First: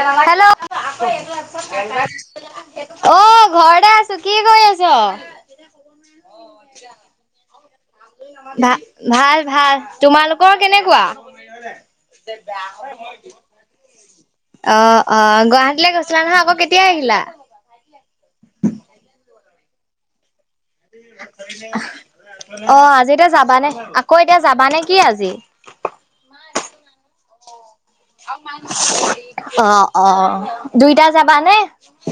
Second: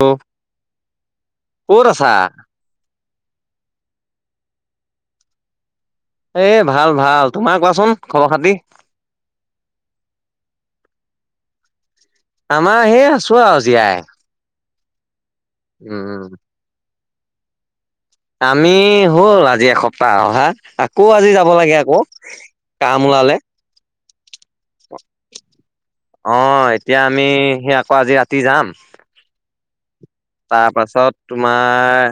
ক'ত আছা? অ ঘৰতে আছো কি কৰি আছ? এ ভাল ভাল তোমাৰ কোৱাচোন? খবৰ খাতি? ভা ভাল ভাল তোমালোকৰ কেনেকুৱা? আমাৰ সেই আছো আও জীয়াই অ অ গুৱাহাটীলৈ উম, গৈছিলা নহয় আকৌ কেতিয়া আহিলা? আমি হ'ল আজি এসপ্তাহ অহা। আকৌ আজি যাব লাগে আকৌ অ কাম আজি এতিয়া ওলালে। যাবানে আকৌ এতিয়া যাবা নে কি আজি? অ এতিয়া আমি সি আকৌ আজি ৰাতি যাম অ অ দুইটা তাৰপাছত যাবানে? তোমাৰ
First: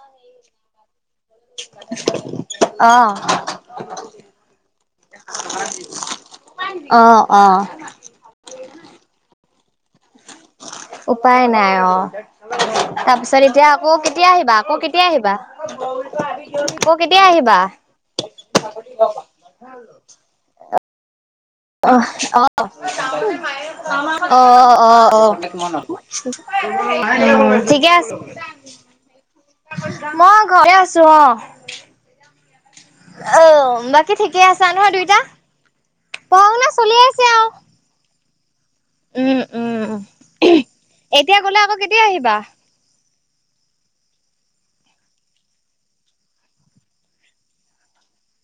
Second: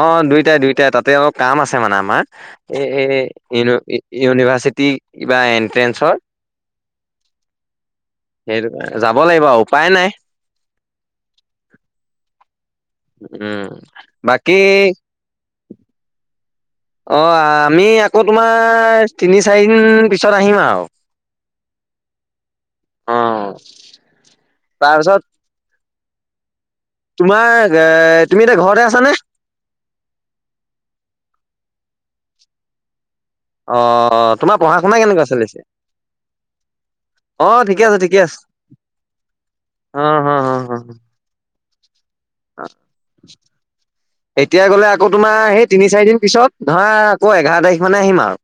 অ দুইটাই দুইটাই তাতে অ কাম আছে মানে আমাৰ এ অ এ ইউ ইউনিভাৰ্চিটি বা এনট্ৰেঞ্চৰ অ অ সেইটো যাব লাগিব আৰু উপায় নাই উপায় নাই অ তাৰপিছত উম, এতিয়া আকৌ কেতিয়া বাকী আহিবা আকৌ কেতিয়া আহিবা [unintelligible] অঁ আহিবা? আমি আকৌ তোমাৰ তিনি চাৰিদিন পিছত আহিম আৰু আহ অ', আহ আহ অ তাৰপিছত আহ তোমাৰ এ ঠিকে আছে তুমি এতিয়া ঘৰতে আছানে? মই ঘৰটে আছো অ অ' বাকী আহ ঠিকে তোমাৰ আছা পঢ়া নহয় শুনা দুইটা? কেনেকুৱা চলিছে? পঢ়া শুনা চলি আছে আও। অঁ ঠিকে আছে ঠিকে আছে। উম, উম। অঁ হ হ হ হ। এতিয়া গ'লে আকৌ কেতিয়া আহিবা? [unintelligible] এতিয়া গ'লে আকৌ তোমাৰ সেই তিনি চাৰিদিন পিছত ধৰা আকৌ এঘাৰ তাৰিখ মানে আহিম আৱ।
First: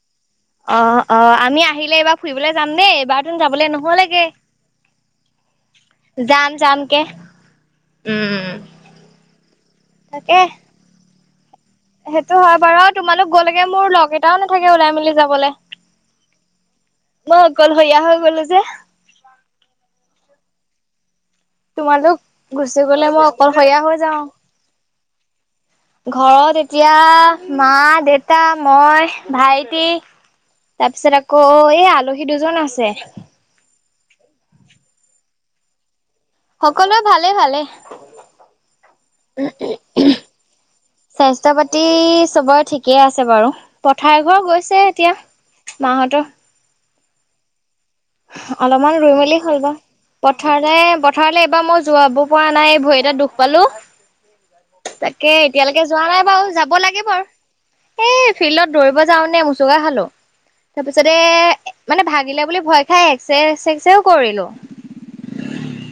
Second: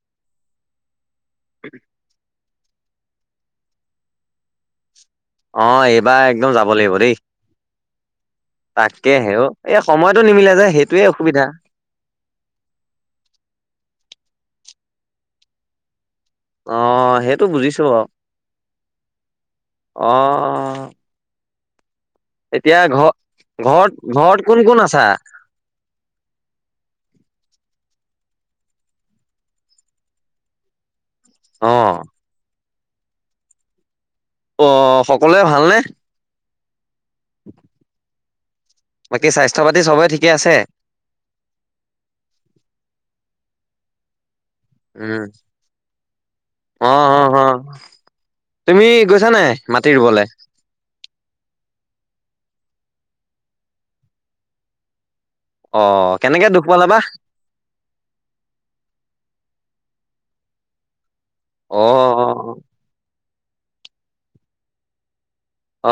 অ অ আমি আহিলে এইবাৰ ফুৰিবলে যাম দেই এইবাৰ তোন যাবলে নহ'লেগে। অ এইবাৰ যাম একদম যাব লাগিব যামকে। দেই। উম। তাকেহে অ এ সময়টো তাকে নিমিলে যে সেইটোৱে অসুবিধা। সেইটো হয় বাৰু আৰু তোমালোক গ'লেগে মোৰ লগ এটাও নাথাকে ওলাই মেলি যাবলে। অ', মই সেইটো বুজিছো অকলশৰীয়া হৈ গ'লো যে। অঁ। তোমালোক গুচি গ'লে ঘৰ মই অকলশৰীয়া ঘৰত হৈ যাওঁ। ঘৰত কোন কোন আছা? ঘৰত এতিয়া মা দেউতা মই ভাইটি তাৰপিছত আকৌ এই অ', আলহী দুজন আছে। অঁ সকলোৱে ভালনে? সকলোৱে ভালে ভালে। বাকী স্বাস্থ্য পাতি চবৰে ঠিকে আছে? স্বাস্থ্য পাতি চবৰে ঠিকে আছে বাৰু পথাৰ এঘৰ গৈ গৈছে এতিয়া উম, মাহঁতৰ। অ অ হ, তুমি অলপমান ৰুই গৈছা মেলি নাই হ'ল বাৰু মাটি ৰুবলে? পথাৰলে পথাৰলে এইবাৰ মই যোৱাব পৰা নাই এই ভৰি এটাত দোষ পালো। তাকে এতিয়ালৈকে যোৱা অ' নাই কেনেকে বাৰু দুখ যাব পালা বা? লাগে বাৰু। এই ফিল্ডত দৌৰিব যাওঁ নে মুচুকা খালো। তাৰ পিছতে এ মানে ভাগ ভাগিলে অ' বুলি ভয় খাই এক্সৰে চেক্সৰেও কৰিলোঁ।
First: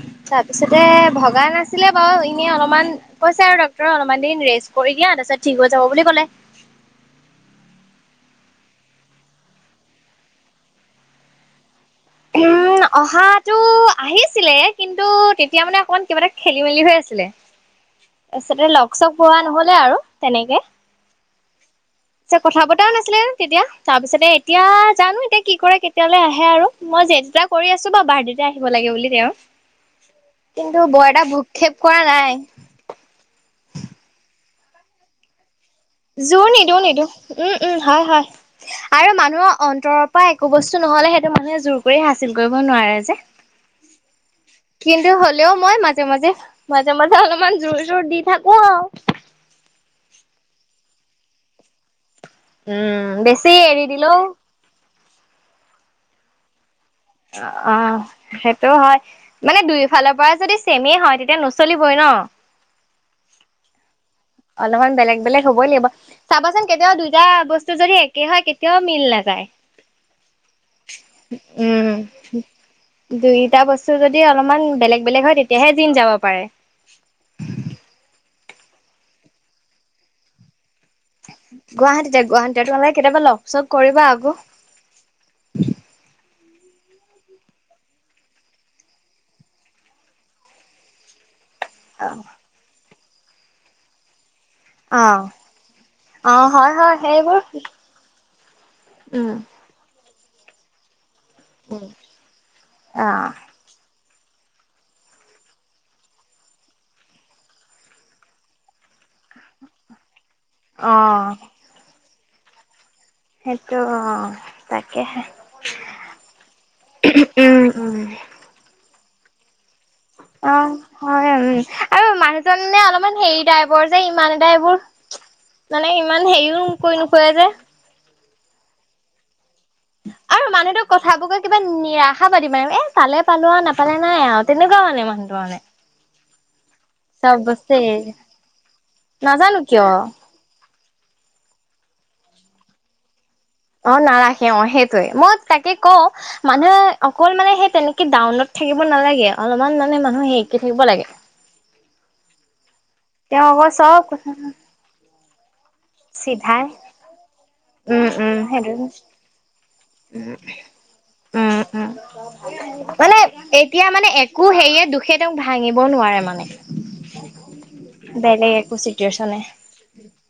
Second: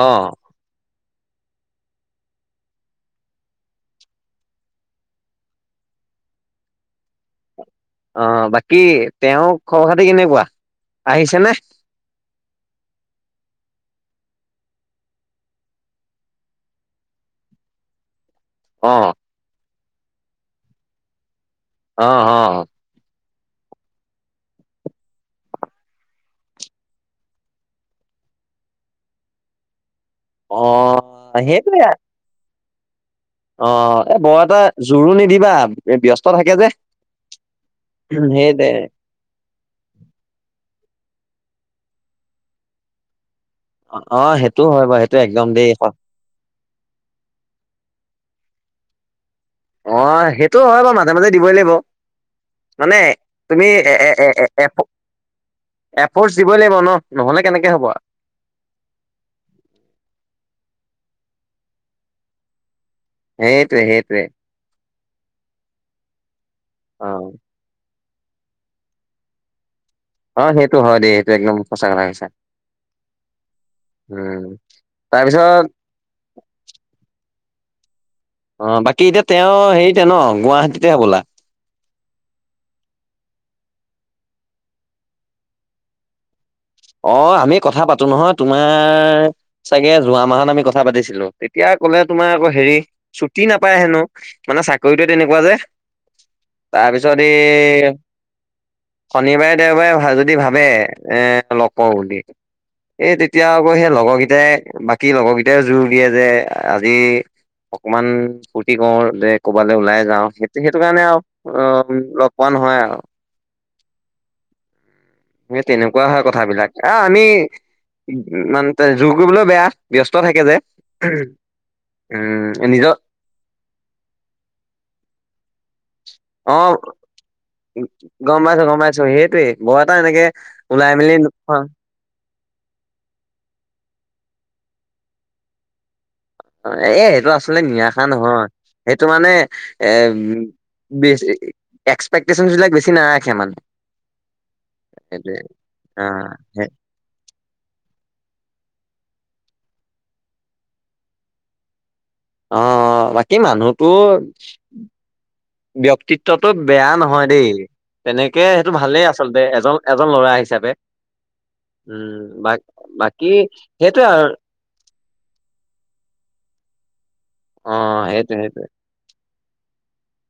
অঁ। তাৰপিছতে ভগা নাছিলে বাৱ এনেই অলমান কৈছে আৰু ডক্তৰে অলমান দিন ৰেষ্ট কৰি দিয়া তাৰপিছত ঠিক হৈ যাব বুলি ক'লে। অ বাকী তেওঁৰ খবৰ খাতি কেনেকুৱা আহিছে নে? [inaudible] অহাতো আহিছিলে কিন্তু তেতিয়া মানে অকমান কিবা এটা খেলি মেলি হৈ আছিলে। [inaudible] তাৰপিছতে লগ অ' চগ পোৱা নহ'লে আৰু তেনেকে অ' পিছে অ' কথা মতাও নাছিলে তেতিয়া তাৰপিছতে এতিয়া জানো এতিয়া কি কৰে কেতিয়ালে আহে আৰু। মই যেদ এটা কৰি আছোঁ বাৱ বাৰ্ডেতে আহিব লাগে বুলি তেওঁ। কিন্তু বৰ এটা অ' ভূক্ষেপ কৰা নাই। অঁ এ বৰ এটা জোৰো নিদিবা। এ ব্যস্ত জোৰ থাকে যে নিদিওঁ নিদিওঁ, উম উম হয় সেই দে হয় আৰু মানুহ অন্তৰৰ পৰা একো বস্তু নহ'লে সেইটো মানুহে জোৰ কৰি হাচিল কৰিব নোৱাৰে যে। অ' অ সেইটো হয় বাৰু কিন্তু সেইটো একদম হ'লেও দেই মই অ' মাজে মাজে মাজে মাজে অলপমান জোৰ ঝোৰ দি থাকো আৱ। অঁ সেইটো হয় বাৰু মাজে মাজে দিবই লাগিব মানে উম বেছি তুমি এৰি এ এ দিলেও এ এ। এফ এফৰ্চ দিবই লাগিব ন? নহ'লে আ কেনেকে হ'ব অঁহ। সেইটো হয় মানে দুয়োফালৰ পৰা যদি চেমেই হয় তেতিয়া নচলিবই ন? সেইটোৱে সেইটোৱে। অলপমান বেলেগ বেলেগ হ'বই লাগিব। চাবাচোন কেতিয়াবা দুয়োটা অ' বস্তু যদি এক কি হয় কেতিয়াও মিল নাযায়। অ সেইটো হয় দেই এইটো একদম সঁচা কথা কৈছা। দুয়োটা বস্তু যদি উম। অলপমান বেলেগ বেলেগ হয় তাৰপিছত তেতিয়াহে দিন যাব পাৰে। অ বাকী এতিয়া তেওঁ হেৰীতে ন গুৱাহাটীতে হ'বলা। গুৱাহাটীতে-গুৱাহাটীতে তোমালোকে কেতিয়াবা লগ চক কৰিবা আক। অ', আমি কথা পাতো নহয়, তোমাৰ চাগে যোৱা মাহত আমি কথা পাতিছিলোঁ। এতিয়া কলে তোমাৰ আকৌ হেৰি, ছুটি নাপায় হেনো। মানে চাকৰিতে অ তেনেকুৱা যে, অ হয় হয় তাৰপিছত এই সেইবোৰ উম শনিবাৰে দেওবাৰে অহা যদি ভাবে, এ কওঁ বুলি, অ এই তেতিয়া আকৌ সেই লগৰকেইটাই বাকী লগৰকেইটাই জোৰ দিয়ে যে আজি অকমান ফূৰ্তি কৰো যে ক'বালৈ ওলাই যাওঁ সেইটি সেইটো অ কাৰণে আৰু অ', লগ পোৱা নহয় আৰু। সেইটো অ', তাকেহে। তেনেকুৱা হয় কথাবিলাক আহ উম উম আমি--মানে জোৰ কৰিবলৈ বেয়া। ব্যস্ত থাকে যে। অ', হয়, উম। আৰু উম মানুহজনে নিজৰ অলপমান হেৰিতাই বৰ যে ইমান এটা এইবোৰ, মানে ইমান হেৰিও কৰী নুফুৰে যে। গম্পাইছোঁ-গম্পইছোঁ সেইটোৱে। বৰ এটা এনেকে ওলাই মেলি নো খপাতী এ পালে পালোঁ আৰু নাপালে নাই আৰু তেনেকোৱা মানে মানুহটো মানে। এ সেইটো চব আচলতে বস্তু নিৰাশা এৰি, নহয়, সেইটো মানে নাজানো কিয়। এ ওম বীচ এ এক্সপেক্টেশচন বিলাক বেছি নাৰাখে মানে। অ', নাৰাখে অ', সেইটোয়ে। সেইটোৱে মই তাকে অ কওঁ সেই মানুহে অকল মানে সেই তেনেকে ডাউনত থাকিব নালাগে অলপমান মানে মানুহ হেৰিকে থাকিব লাগে। অ', অ', বাকী তেওঁ আকৌ মানুহটো চব কথা ব্ক্তিত্বতটো চিধাই, বেয়া নহয় দেই, উম, উম, তেনেকে সেইটো ভালেই উম, আচলতে এজন এজন ল'ৰা হিচাপে। উম, বা বাকী সেইটোৱে আৰু সেৰিয়ে দুখে তেওঁক ভাঙিব নোৱাৰে মানে। অ সেইটোৱে সেইটোৱে বেলেগ একো চি ছনে [unintelligible]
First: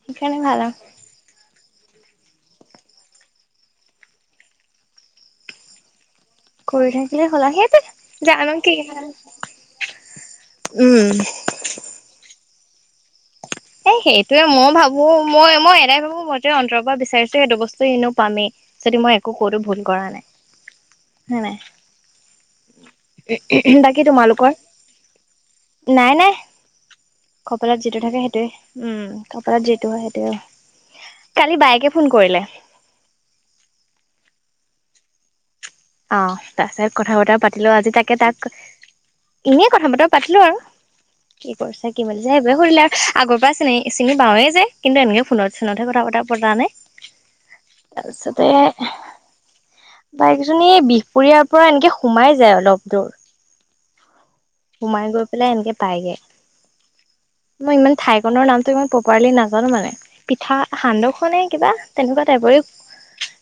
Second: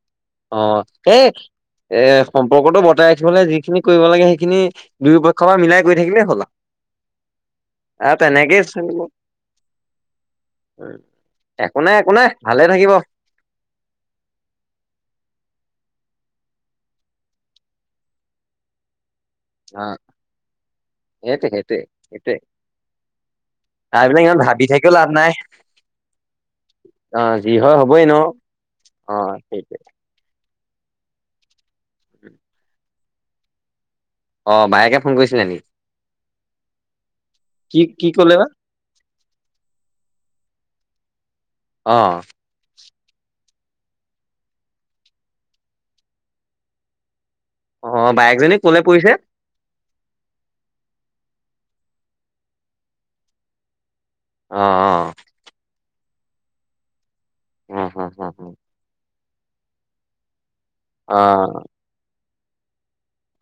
অ', সেই এ সম্পৰ্কতটো ব্তাই ৰাখিবলৈ যিখিনি কৰিব লাগে সেইখিনি দুয়ো পক্ষৰ পৰা মিলাই কৰি থাকিলে কৰি থাকিলে হ'ল আৰু সেইটোৱে, জানো তেনেকেই কি চলিব হয়। উম। একো নাই-একো নাই, ভালে থাকিব। এ সেইটোৱে মই ভাবোঁ। মই-মই এটাই ভাবোঁ মই যি অন্তৰৰ পৰা বিচাৰিছোঁ সেইটো বস্তু এনেও পামেই। যদি মই একো কতো ভুল অ', কৰা নাই। হয় নাই? হেটোৱে। বাকী তোমালোকৰ? থাকিও লাভ নাই নাই-নাই। অ', যি হয় কপালত যিটো হ'বই ন থাকে সেইটোয়ে। উম, অ', কপালত সেইটোৱে যিটো হয় সেইটোয়ে। কালি বায়েকে ফোন কৰিলে। অ', বায়েকে ফোন কৰিছিলে নেকি? অ', তাৰ পািছত কথা বতৰা পাতিলোঁ। কি আজি কি তাকে ক'লে বা তাক এনেই কথা বতৰা পাতিলোঁ আৰু। কি কৰিছা কি অ', বলিছা [unintelligible] আগৰ পৰা চিনি চিনি পৌৱে যে, কিন্তু এনেকে ফোনত চোনতহে কথা চতা পতা নাই। অ', তাৰপাছতে, বায়েকজনী বাই [unintelligible] ক'লে পৰিছে বিহপুৰীয়াৰ পৰা এনেকে সোমাই যায় অলপ দূৰ। অ', সোমাই অ', গৈ পেলাই এনেকে পাইগে। মই অ', ইমান অ', অ', ঠাইকনৰ নামটো ইমান প্ৰপাৰলি নাজানোঁ মানে। পিঠা সান্দহ খ নে অ', কিবা? তেনেকুৱা টাইপৰে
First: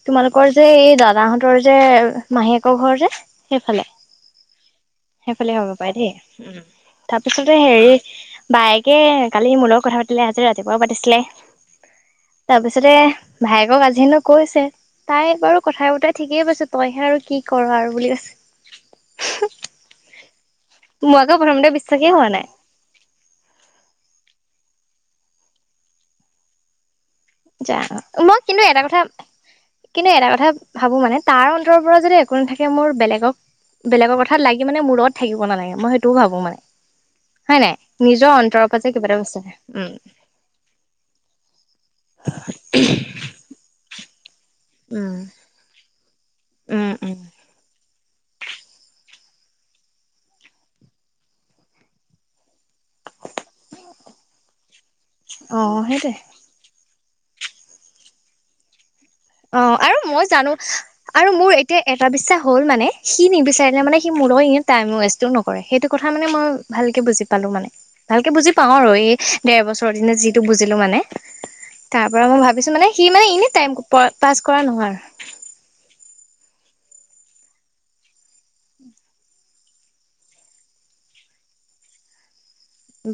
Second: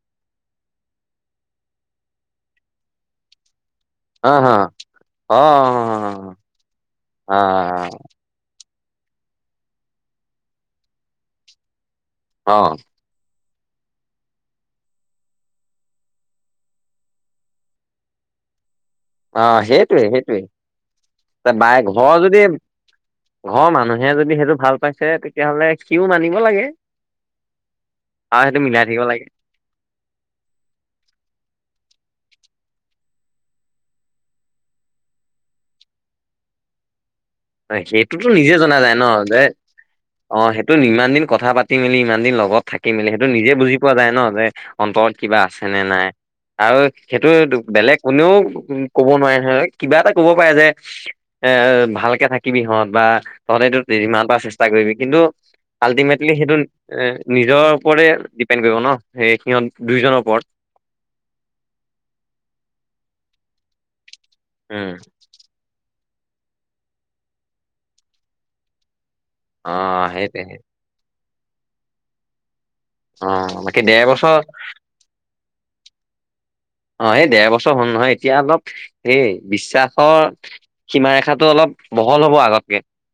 তোমালোকৰ যে এই দাদাহঁতৰ যে মাহীয়েকৰ ঘৰ যে? সেইফালে। অ', অ', সেইফালে হব পাই দেই, উম। অ', তাৰপিছতে হেৰি বায়েকে কালি মুৰ লগত কথা পাতিলে আজি ৰাতিপুৱাও পাতিছিলে। অ', অ', তাৰপিছতে ভায়েকক আজি হেনো কৈছে তাই বাৰু কথাই বতাই ঠিকেই পাইছোঁ, তই হে আৰু কি কৰ' আৰু বুলি কৈছ। অ', সেইটোয়ে-সেইটোয়ে। মোৰ আকৌ তাৰ প্ৰথমতে বাই বিশ্বাসেই ঘৰৰ হোৱা যদি নাই ঘৰৰ মানুহে যদি সেইটো ভাল পাইছে তেতিয়াহলে সিও মানিব লাগে। যা, মই আৰু সেইটো কিন্তু এটা মিলাই কথা থাকিব লাগে। কিন্তু এটা কথা ভাবোঁ মানে তাৰ অন্তৰৰ পৰা যদি একো নাথাকে মোৰ বেলেগক বেলেগৰ কথা লাগি মানে মূৰত থাকিব নালাগে মই সেইটোও ভাবো মানে। হয় নাই? সেইটোতো নিজৰ নিজে অন্তৰৰ জনা পৰা যে যায় ন কিবা এটা বস্ত হাহ উম। অ সেইটো ইমান দিন কথা পাতি মেলি ইমান দিন লগত থাকি মেলি সেইটো নিজে বুজি পোৱা যায় ন যে অন্তৰত উম কিবা আছে নে নাই আৰু উম উম সেইটো বেলেগ কোনেও ক'ব নোৱাৰে নহয়। কিবা এটা কব পাৰে যে এ ভাল থাকিবি হঁত বা তহতে এটো যিমান পাৰ চেষ্টা কৰিবি। কিন্তু অ সেইটোৱে আল্টিমেটলি সেইটো এ নিজৰ ওপৰতে ডিপেণ্ড কৰিব ন। সেই অ সিহঁত আৰু দুইজনৰ মই ওপৰত। জানোঁ আৰু মোৰ এতিয়া এটা বিশ্বাস হ'ল মানে, সি নিবিচাৰিলে মানে সি মোৰ লগত টাইম উম ৱেষ্টটো ন- কৰে, সেইটো কথা মানে মই ভালকে বুজি পালো মানে ভালকে বুজি পাওঁ আৰু এ ডেৰ অ বছৰৰ দিনত যিটো সেইটোৱে বুজিলোঁ মানে তাৰ পৰা মই ভাবিছোঁ মানে সি মানে এনেই টাইম দেৰ পাছ বছৰ কৰা নহয় অ এই ডৰ বছৰ হ'ল নহয় এতিয়া অলপ এই বিশ্বাসৰ সীমা ৰেখাতটো অলপ বহল হ'ব আগত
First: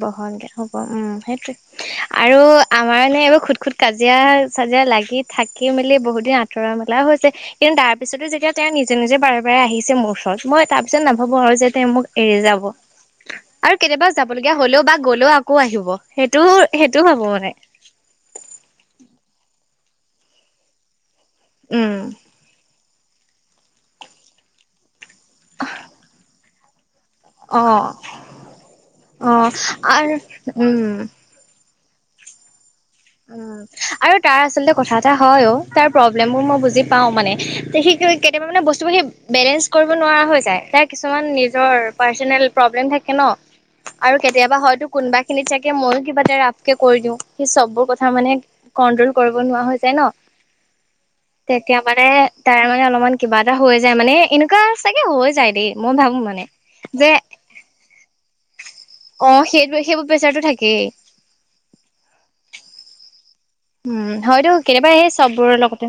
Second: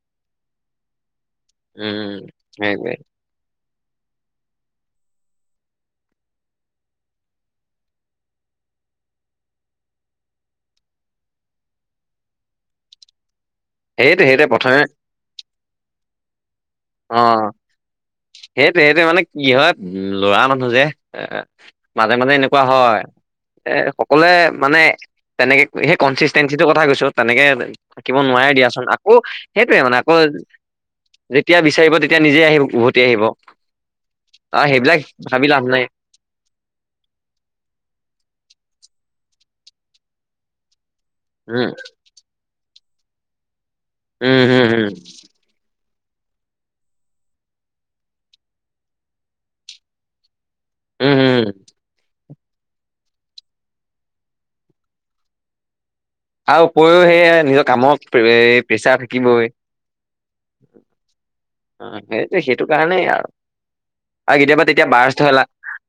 বহলকে হ'ব উম সেইটোৱে উম আৰু সেইটোৱে আমাৰ নে এইবোৰ খুট-খুট কাজিয়া চাজিয়া লাগি থাকি মেলি বহুতদিন আঁতৰা মেলাও হৈছে। কিন্তু তাৰ পিছতো যেতিয়া তেওঁ নিজে-নিজে বাৰে-বাৰে আহিছে মোৰ ওচৰত মই তাৰপিছত নাভাভো আৰু যে তেওঁ মোক এৰি যাব। আৰু কেতিয়াবা সেইটোৱে যাব সেইটোৱে প্ৰথমে গ'লেও আকৌ আহিব, সেইটোও সেইটোও অ ভাবো মানে। সেইটোৱে, সেইটো মানে কি হয় উম ল'ৰা মানুহ যে। এ উম মাজে মাজে এনেকুৱা হয়, এ সকলোৱে মানে তেনেকে সেই কনচিষ্টেঞ্চিটোৰ কথা কৈছো। তেনেকে অ থাকিব নোৱাৰে দিয়াচোন, আকৌ অ সেইটোয়ে মানে আৰু আকৌ উম তিয়া বিচাৰিব তেতিয়া নিজে আহি উভুত উম, আৰু তাৰ আচলতে কথা এটা হয় ভাবি অ লাভ নাই তাৰ প্ৰ- ব্লেমবোৰ মই বুজি পাওঁ মানে, সি কেতিয়াবা মানে বস্তুবোৰ সেই বেলেঞ্চ কৰিব নোৱাৰা হৈ যায়। তাইক কিছুমান উম নিজৰ পাৰ্ছনেল প্ৰব্লেম থাকে ন, আৰু উম কেতিয়াবা উম হয়টো উম কোনবাই খিনিত চাগে ময়ো কিবা এটা ৰাফকে কৈ দিওঁ, সি চববোৰ ক- থা মানে কন্ট্ৰল কৰিব নোৱাৰা হৈ যায় ন। উম উম তিয়া মানে তাৰে মানে অলপমান কিবা এটা হৈ যায় মানে এনেকুৱা চাগে হৈ যায় দেই মই ভাবো মানে। আও উপৰি সে যে সেই নিজৰ কামৰ এ প্ৰেছাৰ থাকিবই। প্ৰেছাৰটো থাকেই। অ সেইটোৱে সেইটো কাৰণেই ইয়াৰ উম আৰ হয়তো কেতিয়াবা তেতিয়া সেই বাৰষ্ট থ'লা, চববোৰৰ লগতে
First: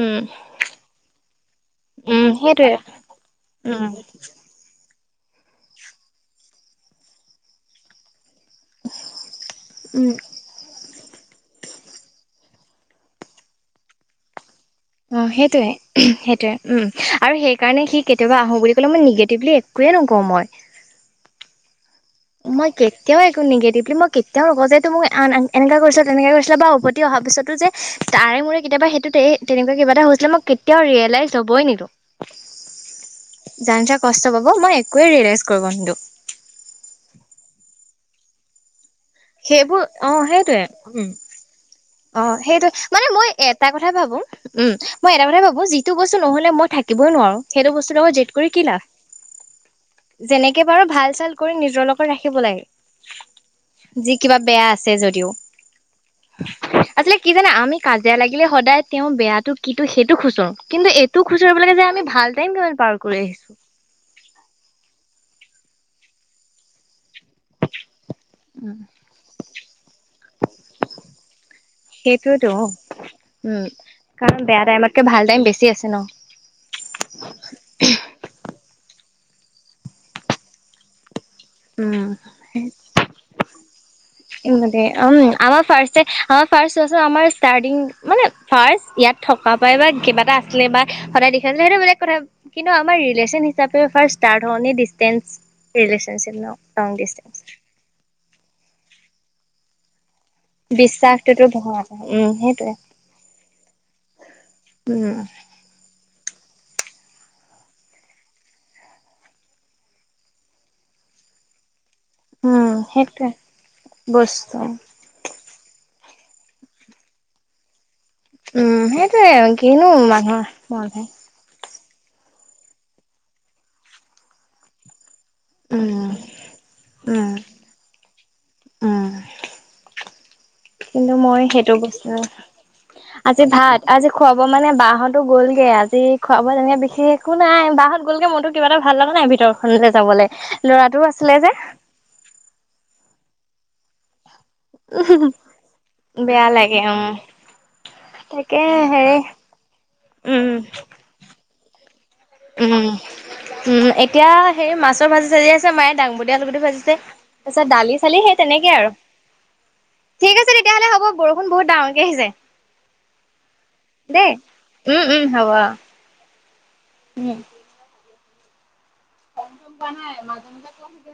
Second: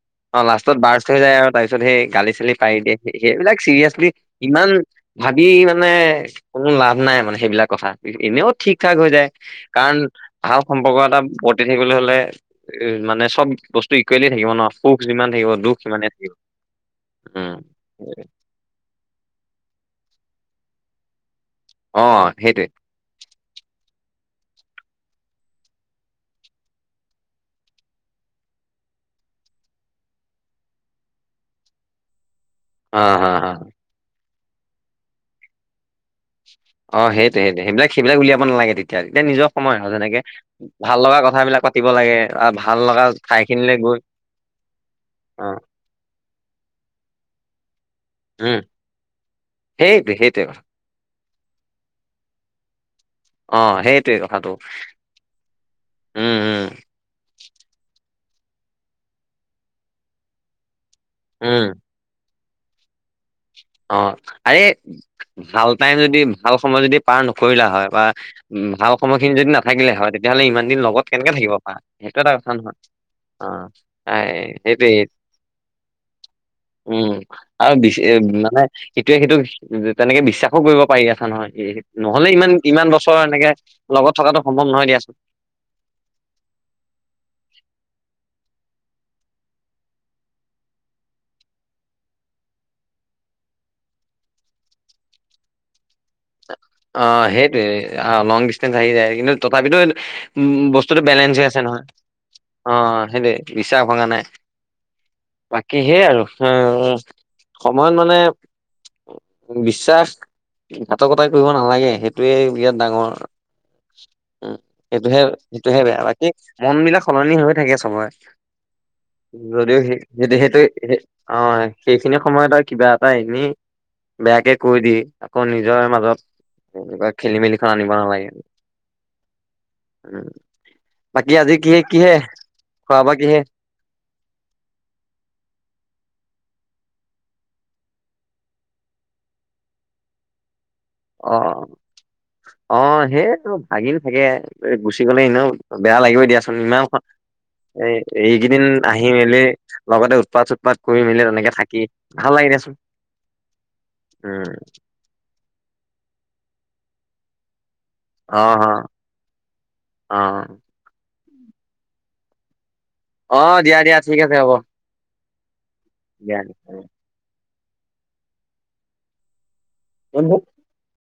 উম অ লাষ্ট- ত বাৰষ্ট হৈ যায় আৰু তাৰপিছত সেই উম গালি চালি পাৰি সেইটোৱে দিয়ে, সেইবিলাক উম চিৰিয়েচলি- ইমান ভাবি মানে কোনো লাভ নাই মানে, সেইবিলাক কথা এনেও ঠিকঠাক হৈ যায়, কাণ- উম ভাল সম্পৰ্ক এটা বৰ্তি থাকিবলৈ হ'লে এ মানে চব বস্তু ইকুৱেলি থাকিব ন। সুখ অ যিমান থাকিব সেইটোয়ে দুখ সিমানে থাকিব সেইটোয়ে উম আৰু উম সেইকাৰণে সি কেতিয়াবা আহো বুলি ক'লে মই নিগেটিভলি একোৱেই নকওঁ মই। অ সেইটোৱে মই কে- তিয়াও একো নিগেটিভলি মই কেতিয়াও নকওঁ যে এইটো মোক আন এং এনেকুৱা কৰিছিলা তেনেকে কৰিছিলা বা উভতি অহাৰ পিছতো যে তাৰে মোৰে কেতিয়াবা সেইটো তেনেকুৱা কিবা এটা হৈছিলে মই কেতিয়াও ৰিয়েলাইজ হ'বই নিদিওঁ। অ হ হ। জানোচা কষ্ট পাব, মই একোৱে ৰিয়েলাইজ কৰিব নিদো। অ সেইটোয়ে সেইটোয়ে, সেবিলাক- সেবিলাক উলিয়াব নালাগে তেত- তেতিয়াক নিজৰ সময় সেইবোৰ হয় অ যেনেকে সেইটোৱে ভাল উম লগা কথাবিলাক পাতিব লাগে অ আৰু সেইটো ভাল লগা মানে মই এটা ঠাইখিনিলে কথা গৈ ভাবো উম, মই এটা কথাই অ ভাবো যিটো বস্তু নহ'লে মই থাকিবই নোৱাৰো, সেইটো বস্তুটো লগত কৰি উম, কি লাভ, সেইটো সেইটোৱে কথা যেনেকে পাৰ ভাল চাল কৰি নিজৰ লগত ৰাখিব লাগে। অ', যি সেইটোৱে কিবা কথাটো বেয়া আছে যদিওঁ। উম, উম, আচলতে কি জানা আমি কাজিয়া লাগিলে সদায় তেওঁৰ বেয়াটো কিটো সেইটো খুচৰোঁ, কিন্তু এই তো খুচৰিব উম, লাগে যে আমি ভাল টাইম কিমান পাৰ কৰি আহিছোঁ। অ', আৰে ভাল টাইম যদি ভাল সময় যদি পাৰ নকৰিলা হয় বা উম, ভাল সময়খিনি যদি নাথাকিলে হয়, তেতিয়াহ'লে ইমান দিন লগত কেনেকে থাকিব পাৰা, সেইটো এটা সেইটোৱেতো কথা নহয়। অ', উম, আই কাৰণ বেয়া সেইটোৱে টাইমতকে ভাল টাইম বেছি আছে ন। উম, আৰু বিছ মানে সেইটোৱে সিটোক তেনেকে বিশ্বাসো কৰিব পাৰি আছা নহয়। এ উম নহলে ইমান ইমান বছৰ এনেকে লগত থকাটো সম্ভৱ মানে নহয় দিয়াচোন। উম আমাৰ ফাৰ্ষ্ট ডে আমাৰ ফাৰ্ষ্ট চন আমাৰ ষ্টাৰ্টিং মানে ফাৰ্ষ্ট ইয়াত থক কা পাই বা কিবা এটা আছিলে বা সদায় দেখাই আছিলে সেইটো বেলেগ কথা কিন্তু আমাৰ ৰিলেশ্বন হিচাপে ফাৰ্ষ্ট ষ্টাৰ্ট হওঁনে ডিচটেন্স ৰিলেচন অ', সেইটোয়ে লং ডিচটেন্স আহি যায়, কিন্তু তথাপিতো উম, উম, বস্তুটো বেলেঞ্চ বিশ্বাসটোতো হৈ আছে নহয়, বহুত উম সেইটোৱে অ', সেইটোৱে বিশ্বাস ভগা নাই। উম। বাকী সেই আৰু উম সময়ত মানে বিশ্বাস ঘাটকতা কৰিব নালাগে, সেইটোয়ে বিৰাট উম ডাঙৰ, সেইটোৱে উম। বস্তু সেইটোহে-সেইটোহে বেয়া, বাকী মন বিলাক সলনি হৈ থাকে চবৰে। উম সেইটোৱে যদিও কিনো সেই সেইটোৱে মানুহৰ -সেইটোয়ে মনহে অ', সেইখিনি সময়ত আৰু কিবা এটা এনেই বেয়াকে কৈ দি আকৌ নিজৰ মাজত উম এনেকুৱা উম খেলি মেলিখন আনিব নালাগে উ উম কিন্তু মই সেইটো বস্তু, খোৱা বোৱা কিহে আজি ভাত আজি খুৱাব মানে বাহতো গলগে আজি খুৱাব তেনেকে বিশেষ একো নাই বাঁহত গ'লগে মইতো কিবা এটা ভাল লগা নাই ভিতৰখনলে যাবলে ল'ৰাটোও অ আছিলে যে। অ' সেইটো ভাগিন থাকে গুচি গলে এনেও বেয়া লাগিবই দিয়াচোন লাগে ইমানখত উম এ তাকে এইকেইদিন আহি হেৰি মেলি লগতে উৎপাত উম চুটপাত কৰি মেলি তেনেকে থাকি। ভাল লাগে দিয়াচোন উম উম এতিয়া উম সেই মাছ। ভাজি চাজী আছে মায়ে দাংবদি আলুগুটি ভাজিছে তাৰ পিছত দালি। চালি সেই অ তেনেকে আৰু অ অ ঠিক আছে তেতিয়াহ'লে হ'ব বৰষুণ বহুত ডাঙৰকে আহিছে। অ দিয়া দিয়া ঠিক দেই আছে হ'ব। উম- উম হব। দিয়া উম টোক কোৱা নাই উম, মাজে মাজে কিয়